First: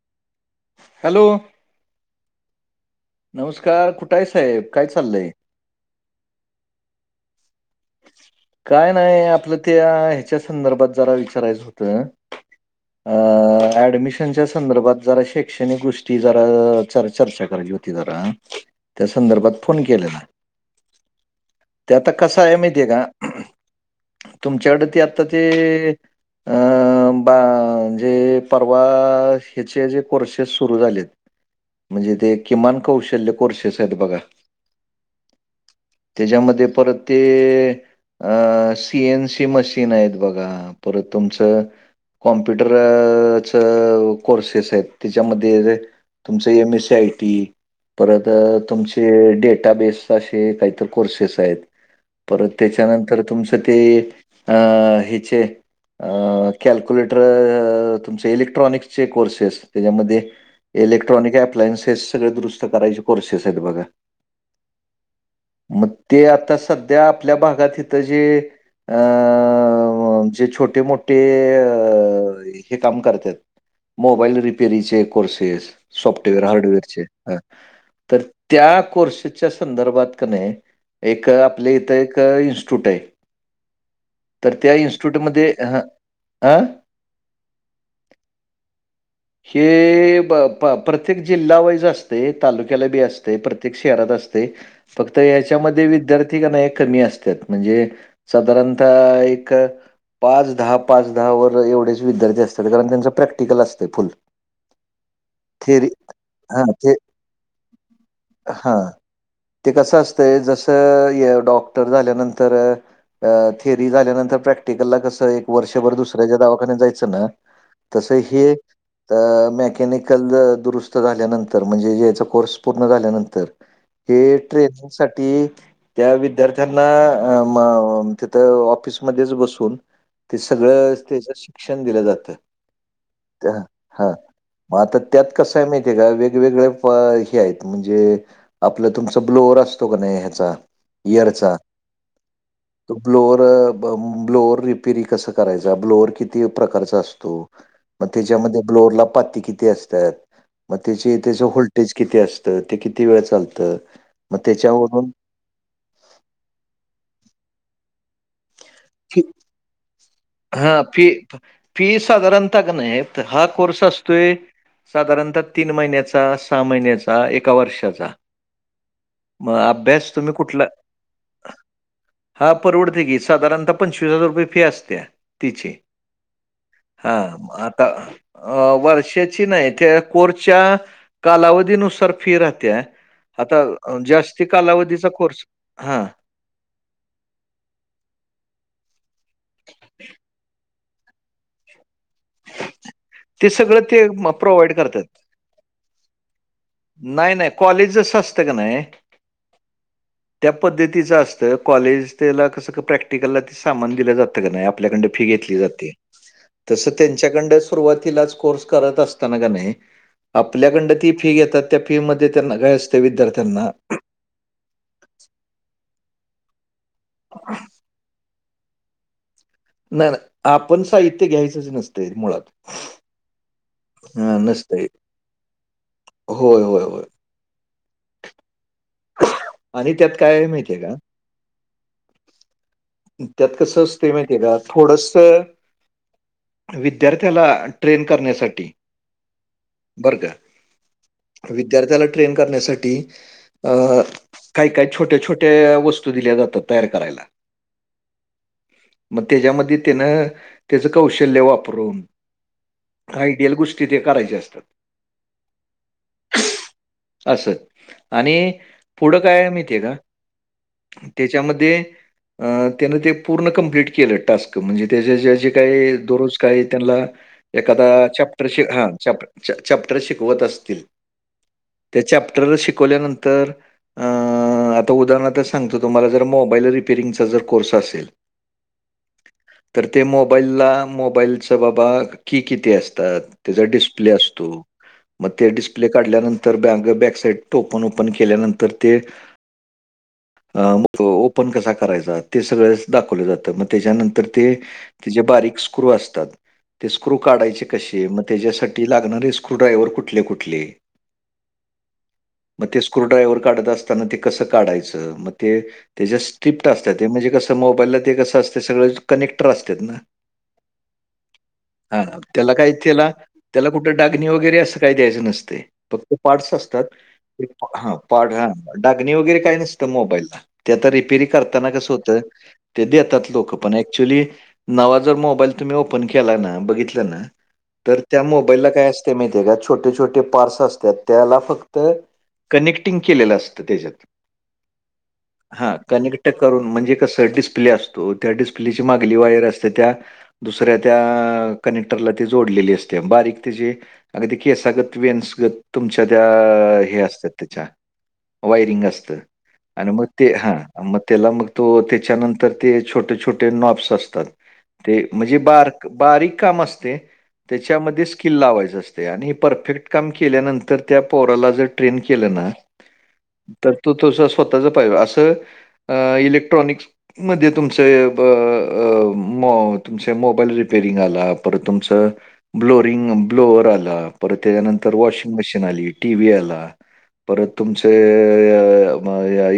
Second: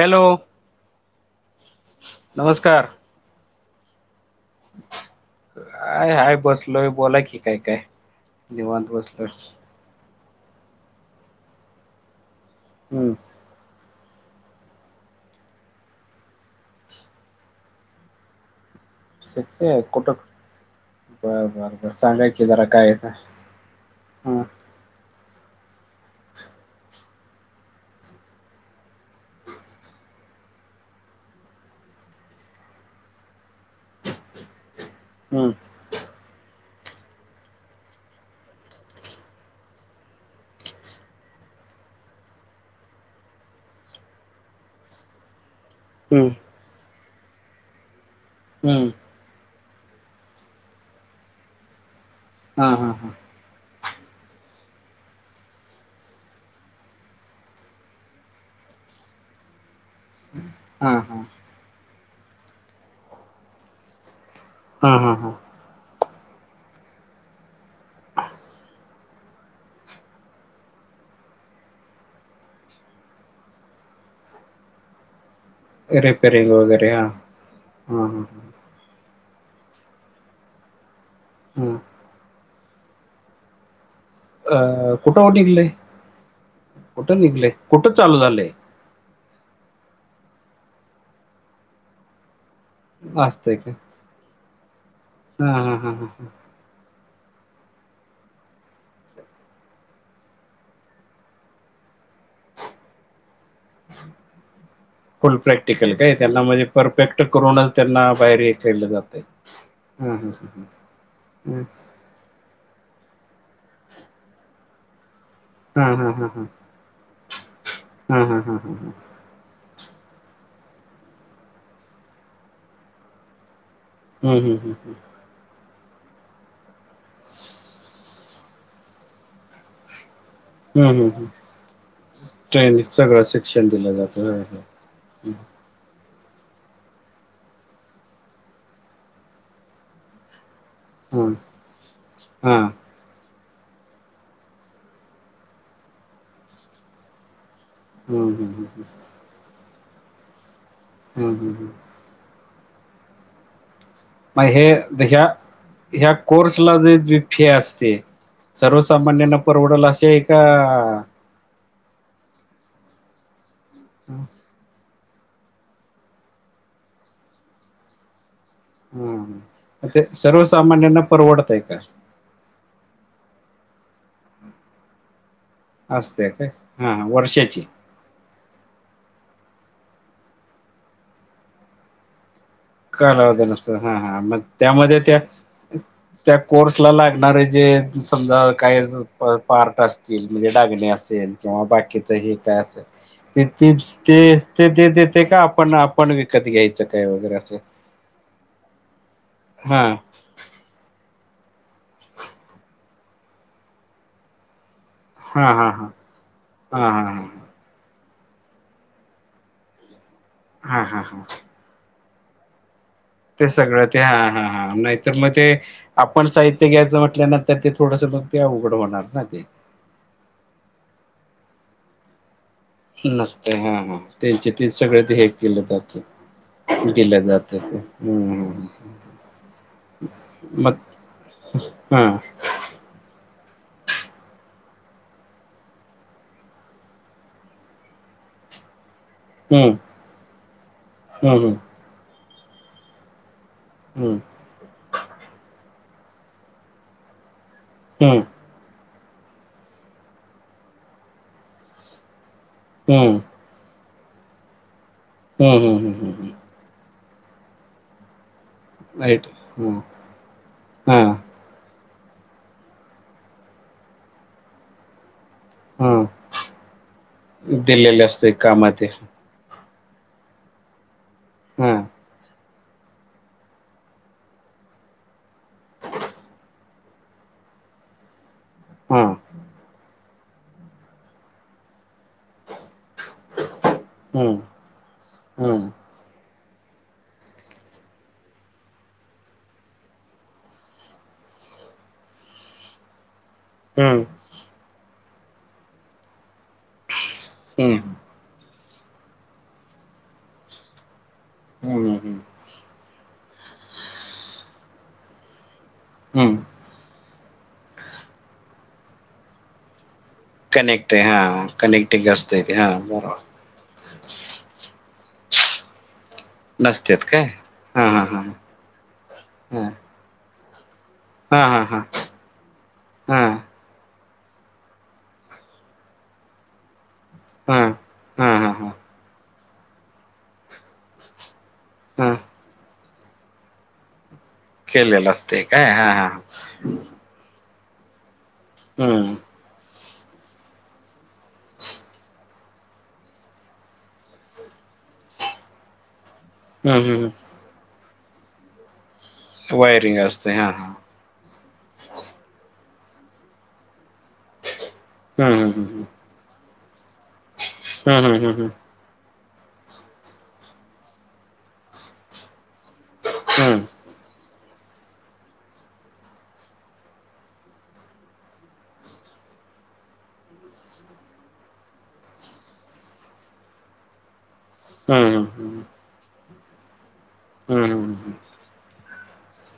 Hello. Hello. नमस्कार. नमस्कार कुठं आहे साहेब काय चाललय. आहे आहेय बसलोय बोला की काय काय. निवांत काय नाही बसलोय आपलं त्या ह्याच्या संदर्भात जरा विचारायचं होतं. हम्म अ ॲडमिशन. त्याच्या संदर्भात जरा शैक्षणिक गोष्टी जरा चर्चा करायची होती जरा त्या संदर्भात सक्से फोन आहे कुठं केलेला बर बर ते बर आता सांगा कसा की आहे जरा मी माहितेय काय का आहे हं तुमच्याकड ते आता ते अ बा म्हजे परवा ह्याचे जे कोर्सेस सुरू झालेत. म्हणजे ते किमान कौशल्य कोर्सेस आहेत बघा. हम्म. त्याच्यामध्ये परत ते अ सीएन सी मशीन आहेत बघा परत तुमचं कॉम्प्युटर च कोर्सेस आहेत त्याच्यामध्ये जे हं तुमच एम एसी आय टी परत हं तुमचे डेटा त्या बेस काही तसे कोर्सेस आहेत परत हा हा हा त्याच्यानंतर तुमच ते अ हेचे अ कॅल्क्युलेटर तुमचे इलेक्ट्रॉनिक्सचे कोर्सेस त्याच्यामध्ये हा हा इलेक्ट्रॉनिक अप्लायन्सेस सगळे दुरुस्त करायचे कोर्सेस आहेत बघा. हा हा हां. मग ते आता सध्या आपल्या भागात इथं जे अ जे छोटे मोठे हे काम करत्यात. मोबाईल रिपेरीचे कोर्सेस. सॉफ्टवेअर रिपेरिंग वगैरे हार्डवेअरचे हा हा तर हा त्या कोर्सस च्या संदर्भात कानिय एक आपल्या हा इथ एक इस्ट्यूट आहे. तर अ त्या कुठं इन्स्टिट्यूटमध्ये निघलंय हा हा? कुठं निघलय कुठं चालू झालंय? हे ब प्रत्येक जिल्हा वाईज असत. तालुक्याला अस असतंय का प्रत्येक शहरात असते फक्त हा हा याच्यामध्ये हा हा विद्यार्थी कमी असत म्हणजे साधारणत एक पाच दहा पाच दहा वर एवढेच विद्यार्थी असतात कारण त्यांचं प्रॅक्टिकल असते फुल फुल थेरी प्रॅक्टिकल काय त्यांना म्हणजे हां ते परफेक्ट करूनच त्यांना बाहेर हे केलं हां. जातं. ते कसं असतंय जस हा डॉक्टर झा प्र [inaudible] हा वर्षभर हा हा दुसऱ्याच्या हा दावाखान्या जायचं ना तस हा हा हे हा ह तर मॅकॅनिकल दुरुस्त झाल्यानंतर म्हणजे याचा कोर्स पूर्ण झाल्यानंतर हम्म हे हम्म हम्म ट्रेनिंग साठी त्या वि विद्यार्थ्यांना तिथं ऑफिसमध्येच बसून ते हम्म सगळं हम्म त्याच हम्म शिक्षण दिलं जात ट्रेन सगळं शिक्षण दिलं हा जातं ह मग आता त्यात कसंय माहिती आहे का वेगवेगळेया प हे आहेत म्हणजे आपलं तुमच ब्लोअर असतो का नाही ह्याचा, ह इयरचा. हा तो ब्लोअर, ब्लोअर रिपेरी कस करायचा, ब्लोअर किती प्रकारचा असतो. म हम्म हम्म त्याच्यामध्ये हम्म ब्लोअरला पाती किती असत्यात मग तेची हम्म तेज्या हम्म हम्म होल्टेज किती असत ते किती वेळ चालतं. मग हे ह्या ह्या कोर्सला वेगळी फी असते. सर्वसामान्यांना परवडल असे का हा फी फी साधारणतः का नाही हा कोर्स असतोय साधारणतः तीन महिन्याचा सहा महिन्याचा एका वर्षाचा हम मग ते अभ्यास तुम्ही सर्वसामान्यांना परवडतय का? हा परवडते की साधारणता पंचवीस हजार रुपये फी असत्या. तिची, असते काय हा वर्षाची आता अ वर्षाची नाही त्या कोरच्या कालावधीनुसार फि रा त्या, कालावधी आता नसतो हा हा मग जास्ती त्यामध्ये कालावधीचा त्या खर्स, हा. त्या कोर्स ला लागणारे जे समजा काय पार्ट असतील म्हणजे डागणे असेल किंवा बाकीचही काय असेल. ते ति सगळं [unintelligible] म ते ते प्रोव्हाईड ते करतात. देते का आपण आपण विकत घ्याय नाही नाही कॉलेजच असतं का नाही हा. त्या पद्धतीचं असतं कॉलेज त्याला कसं प्रॅक्टिकलला ते सामान दिलं जातं का नाही आपल्याकड फी हा घेतली हा हा जाते, हा तसं हा त्यांच्या कडनच हा हा हा हा [unintelligible] त्या फी मध्ये त्यांना काय ते विद्यार्थ्यांना सगळं ते हा हा हां नाही. तर मग ते आपण साहित्य घ्यायचं म्हटल्यानंतर ते थोडस म ते अवघड होणार ना ते. ना ना आपण साहित्य घ्यायचंच नसतं मुळात. नसत हा हा हां, त्यांचे तेच नसतंय. सगळ ते हे केलं जात, होय, होय, होय. दिल जात ते. हम्म ह. आणि त्यात काय हाय माहतीय का? हम. त्यात कसं असतय माहिती आहे का थोडस विद्यार्थ्याला ट्रेन करण्यासाठी. हं बर का, हं हं विद्यार्थ्याला ट्रेन करण्यासाठी अ, हम्म. काही-काही छोट्या-छोट्या वस्तू दिल्या जातात तयार करायला. हम्. मग त्याच्यामध्ये त्यानं त्याचं कौशल्य वापरून हं हं आयडियल गोष्टी ते करायच्या असतात. हम् हम ह् ह. अस आणि पुढं राईट काय माती हं आहे का? हां त्या मध्ये, त्यानं पूर्ण कंपलीट केलं टास्क म्हणजे त्या जे जे काय हां दरोज काही त्यांना, एखादा दिलेले असते चप्टर कामात ते हा चाप चॅप्टर शिकवत असतील. हम्. त्या चॅप्टर शिकवल्यानंतर, अ आता उदाहरणारच सांगतो तुम्हाला जर मोबाईल रिपेरिंगचा जर कोर्स असेल हम्म. तर ते मोबाईलला मोबाईलच बाबा की किती असतात त्याचा डिस् प्ले हं असतो, मग ते हं डिस्प्ले काढल्यानंतर ब बॅकसाईड टोपन ओपन केल्यानंतर ते अ म ओपन कसा करायचा ते सगळंच दाखवलं जातं मग हं त्याच्यानंतर ते, तिझे बारीक स्क्रू असतात, ते स्क्रू काढायचे हं कशे मग त्याच्यासाठी ते लागणारे स्क्र डायव्हर कुठले कुठले ह ह हं मग ते स्क्रूड्रायव्हर काढत असताना ते कसं काढायचं मग ते हं त्याच्याप असतात म्हणजे कस मोबाईलला ते कसं असते सगळ कनेक्टर असतात ना. कनेक्ट हा कनेक्टिंग हां, असतय त्याला ते हा काय त्याला म्हणून. त्याला कुठं डगणी वगैरे असं काय द्यायचं नसते फक् पार्टस असतात नसतात काय हां हा हां लागण्यावर काय हां नसतं मोबाईलला हां हां करताना हां कस होत ते देतात हां लोक पण ऍक्च्युली नवा जर मोबाईल तुम्ही ओपन केला ना बघितला ना हम् तर त्या मोबाईलला काय असते माहिती का छोटे छोटे पार्टस असतात त्याला फक्त हां कनेक्ट िंग केलेलं असतं त्याच्यात खेलेला असते हा काय हां हां कनेक्ट करून म्हणजे कसं डिस्प्ले असतो त्या डिस्प्लेची मागली हं वायर असते त्या दुसऱ्या त्या कनेक्टरला ती जोडलेली असते बारीक त्याची अगदी क सगत वन्सगत तुमच्या त्या हं हे हं असत त्याच्या वायरिंग असत वयरिंग असते हां हा हां मग त्याला मग त त्याच्यानंतर ते छोटे छोटे नॉप्स असतात ते हं म्हणजे हं बार हं बारीक काम असते त्याच्यामध्ये स्किल डिझेल लावायच असते आणि परफेक्ट काम केल्यानंतर त्या पोराला जर ट्रेन केलं ना तर तो तस स्वतःच पाहिज असं इलेक्ट्रॉनिक्स मध्ये तुमच तुमचे मोबाईल रिपेरिंग आला पर तुमचं ब्लोरिंग ब्लोअवर आला परत त्याच्यानंतर वॉशिंग मशीन आली टी व्ही आला परत तुमचे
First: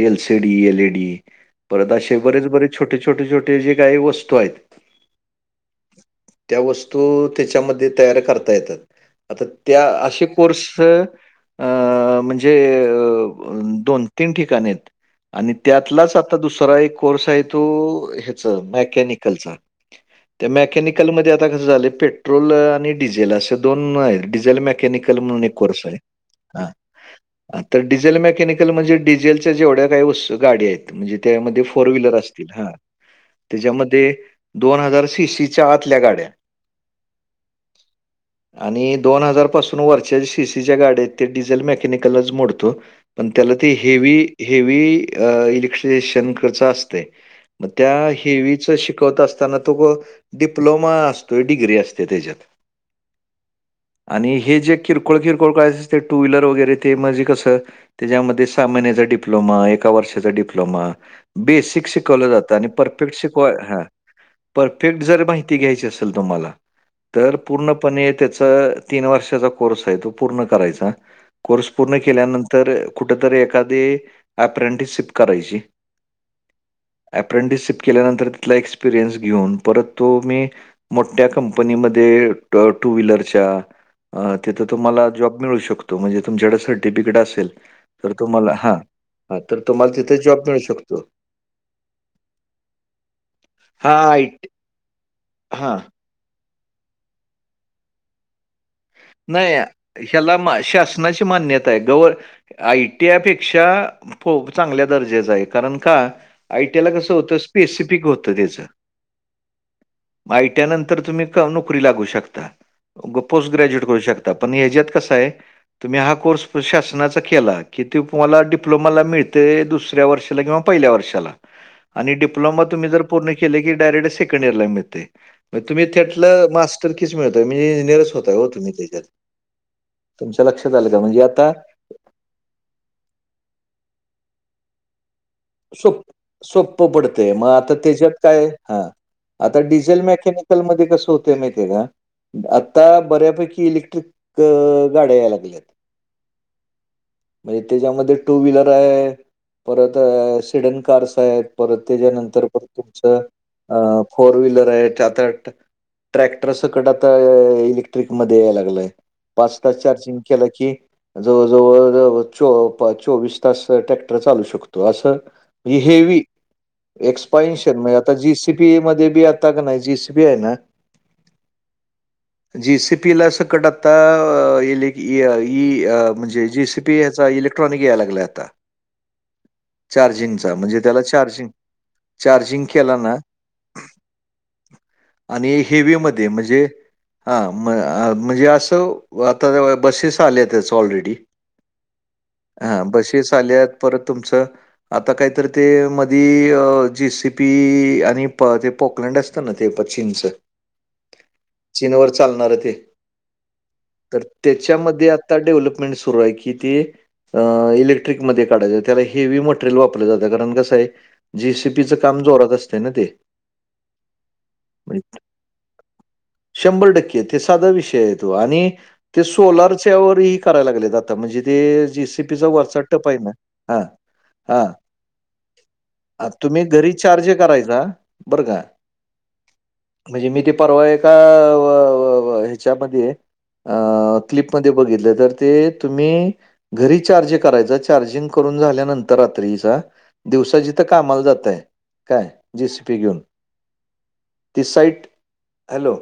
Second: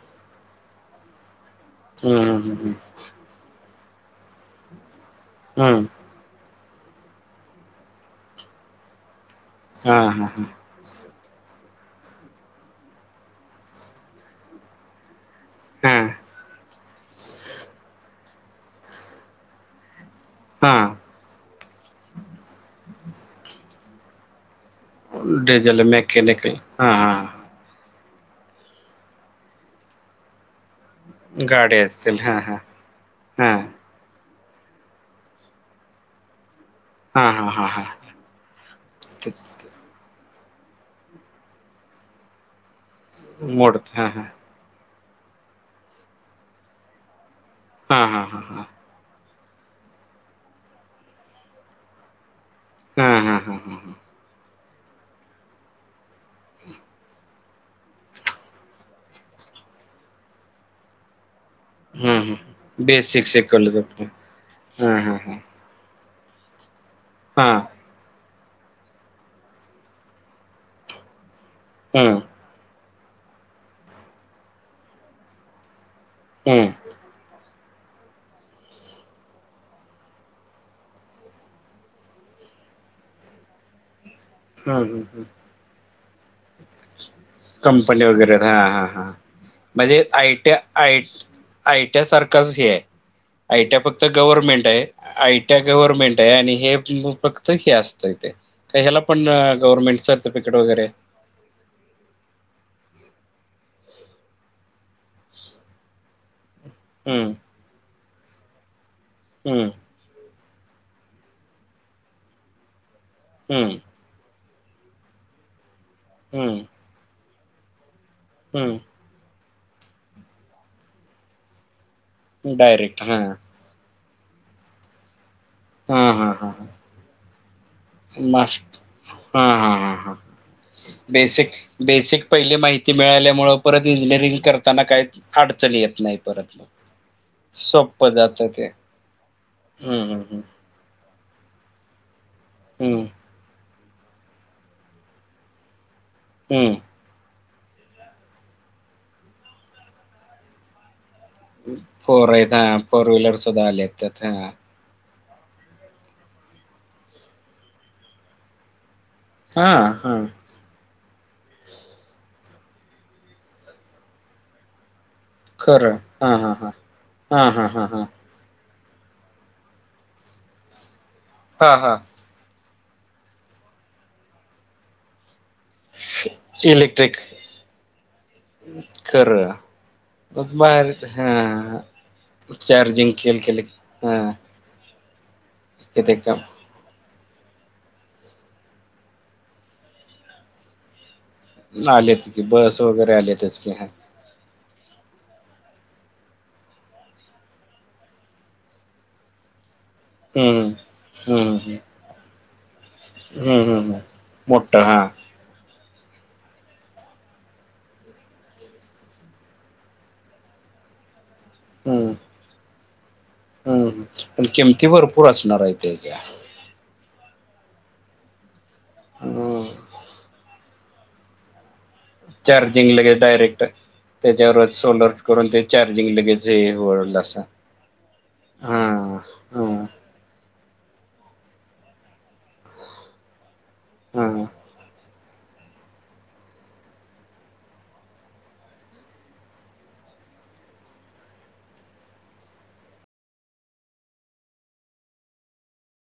एलसीडी एलईडी परत असे बरेच बरेच छोटे छोटे छोटे जे काही वस्तू आहेत हम्म त्या वस्तू त्याच्यामध्ये तयार करता येतात आता त्या असे कोर्स अस अ म्हणजे अ दोन तीन ठिकाण आहेत आणि त्यातलाच आता दुसरा एक कोर्स आहे तो ह्याच मॅकॅनिकलचा त्या मेकॅनिकलमध्येध्ये आता कसं झालं पेट्रोल आणि डिझेल असे दोन डिझेल म निकल म्हणून एक कोर्स आहे मेकॅनिकल हां हां हा आ तर डिझेल मेकॅनिकल म्हणजे डिझेलच्या जेवढ्या काही वस् गाडी आहेत म्हणजे त्यामध्ये गाडी फोर व्लर हां असतील हां हा हां त्याच्यामध्ये दोन हजार सीशीीच्या आतल्या गाड्या हा हा हा हा ह आणि दोन हजार पासून वरच्या सीसीच्या गाडत ते डिझेल मेकॅनिकलच मोडतो पण त्याला ते मोड हां हेवी हां हेवी इ अस म हां हां हां हां त्यावीच शिकवत अस असताना तो डिप्लोमा असतोय डिग्री असते त्याच्यात हा हा हा हम ह आणि हे जे किरकोळ किरकोळ कळायचं ते टू व्हीलर वगैरे ते म्हणजे कसं त्याच्यामध्ये सहा महिन्याचा डिप्लोमा ए वर्षाचा डिप्लोमा बेसिक व ज परेक् श बेसिक शिकवलं जातं हां परफेक् हां जर हां माहिती घ्याय तमला तर हां पूर्ण पण त्याचा तीन वर्षाचा कोर्स आहे तो पूर्ण करायचा कोर्स पूर्ण हां हां केल्यानंतर तर कुठेतरी एखादी अप्रेंटिसशिप करायची हम्म अप्रेंटिसशिप केल्यानंतर तिथला एक्सपिरियन्स घेऊन परत तो मी मोठ्या कंपनीमध्ये ट टू व्हीलरच्या तिथं तुम्हाला हां जॉब मिळू शकतो म्हणजे तुमच्याकडे सर्टिफिकेट असेल तर तुम्हाला हां हां, तर तुम्हाला म्हणजे तिथे जॉब आयटी मिळू शकतो. आय आय टी सारखच ही आहे. आय टी आय हां, फक्त आयटी गव्हर्नमेंट आयटी हां. गव्हर्नमेंट आहे आणि हे फक्त हे असत ते का ह्या पण नाही गव्हर्नमेंट ह्याला सर्टिफिकेट मा- वगैरे आहे. मान्यता आहे ग आयटीआपेक्षा चांगल्या दर्जाचं आहे कारण का आयटीआला कसं हम्म होत. स्पेसिफिक होतं त्याचं हम्म आयटनंतर तुम्ही नोकरी लागू शकता्? हम्म णच्यात क तुम्ही हा कोर्स हम्म शाशनाचा केला. कि ते मला हम्म डिप्लोमाला मिळते दुसऱ्या वर्षाला किंवा पहिल्या वर्षाला आणि डिप्लोमा तुम्ही डायरेक्ट जर हां पूर्ण केले की डायरेक्ट सेकंड इयरला मिळते मग तुम्ही हां तिथले हां हां मास्टर तरकीच मिळतंय म्हणजेरस होतय हो तुम् हा हा हा हा आलं का म्हणजे बेसिक आता बेसिक पहिली माहिती मिळाल्यामुळ परत इंजिनिअरिंग करताना काय अडचणी येत नाही परत मग सोप्प पडतेय मग आता त्याच्यात सोपं काय जातं ते हा आता डिझेल हम्म हम्म हम्म मेकॅनिकलमध्ये कसं होत. मा का आता हम्म बऱ्यापैकी इलेक्ट्रिक गाड्या यायला लागल्यात. हम्म म्हणजे त्याच्यामध्ये टू व्हीलर आहे परत सिडन कारस आहेत. परत फोर त्याच्यानंतर आहेत पण हां फोर तुमचं व्हीलर सुद्धा आले आहेत अ त्यात फोर हां व्हीलर आहेात. ट्रॅक्टर सकट आता इलेक्ट्रिक मध्ये यायला लागलंय पाच तास हां चार्जिंग हां केलं की, जवळ जवळ च चोवीस तास ट्रॅक्टर चालू शकतो असं ह खरं हे हां हां हां हा हा एक्सपान्सण हा हा म्हणजे आ सीपी मध्ये बी आता का नाही जीसीपी आहे ना हा हा जी सी पी ला सकट आता, ई अ म्हणजे जे सीपी याचा इलेक्ट्रॉनिक यायला लागला आता खर चार्जिंगचा बा म्हणजे त्याला हा चार्जिंग केला चार्जिंग ना केले केले हां. आणि हेवीमध्ये म्हणजे हा म म्हणजे असं आता बसेस आल्या त्याच ऑलरेडी आलेत की बस वगैरे आलेतच की, तुमच आता काहीतरी ते मधी जेसीपी आणि ते पॉकलंड असतं ना ते प्चिन्स हम्म हम्म हम्म चीनवरर चालणार आहे ते हम्म हम्म हम्म तर मोठं हा त्याच्यामध्ये आ आ डेव्हलपमेंट सुरु आहे कि ते इलेक्ट्रिक मध्ये काढय त्याला हे मो वापर जात कारण कसय जीसीपीच हम्म काम जोरात असते ना ते हम्म ह प किमती भरपूर असणार आहे ते का शंभर टक्के ते साधा विषय आहे तो आणि ते हम्म सोलारच्या वही करायला लागले. आता म्हणजे ते जेसीपीचा वरचा टप आहे ना हा त्याच्यावर सोलर करून ते चार्जिंग लगेच तुम्ही हे घरी वळल. चार्ज करायचा बरं का हा हा म्हणजे मी ते परवा आहे का ह्याच्यामध्ये अ हा क्लिपमध्ये ब तुम् घरी चार्ज कराय चार्जिंग करून झाल्यानंत रात्रीचा दिवसाची तर कामाला जातय काय जेसीपी घेऊन ती साईट हॅलो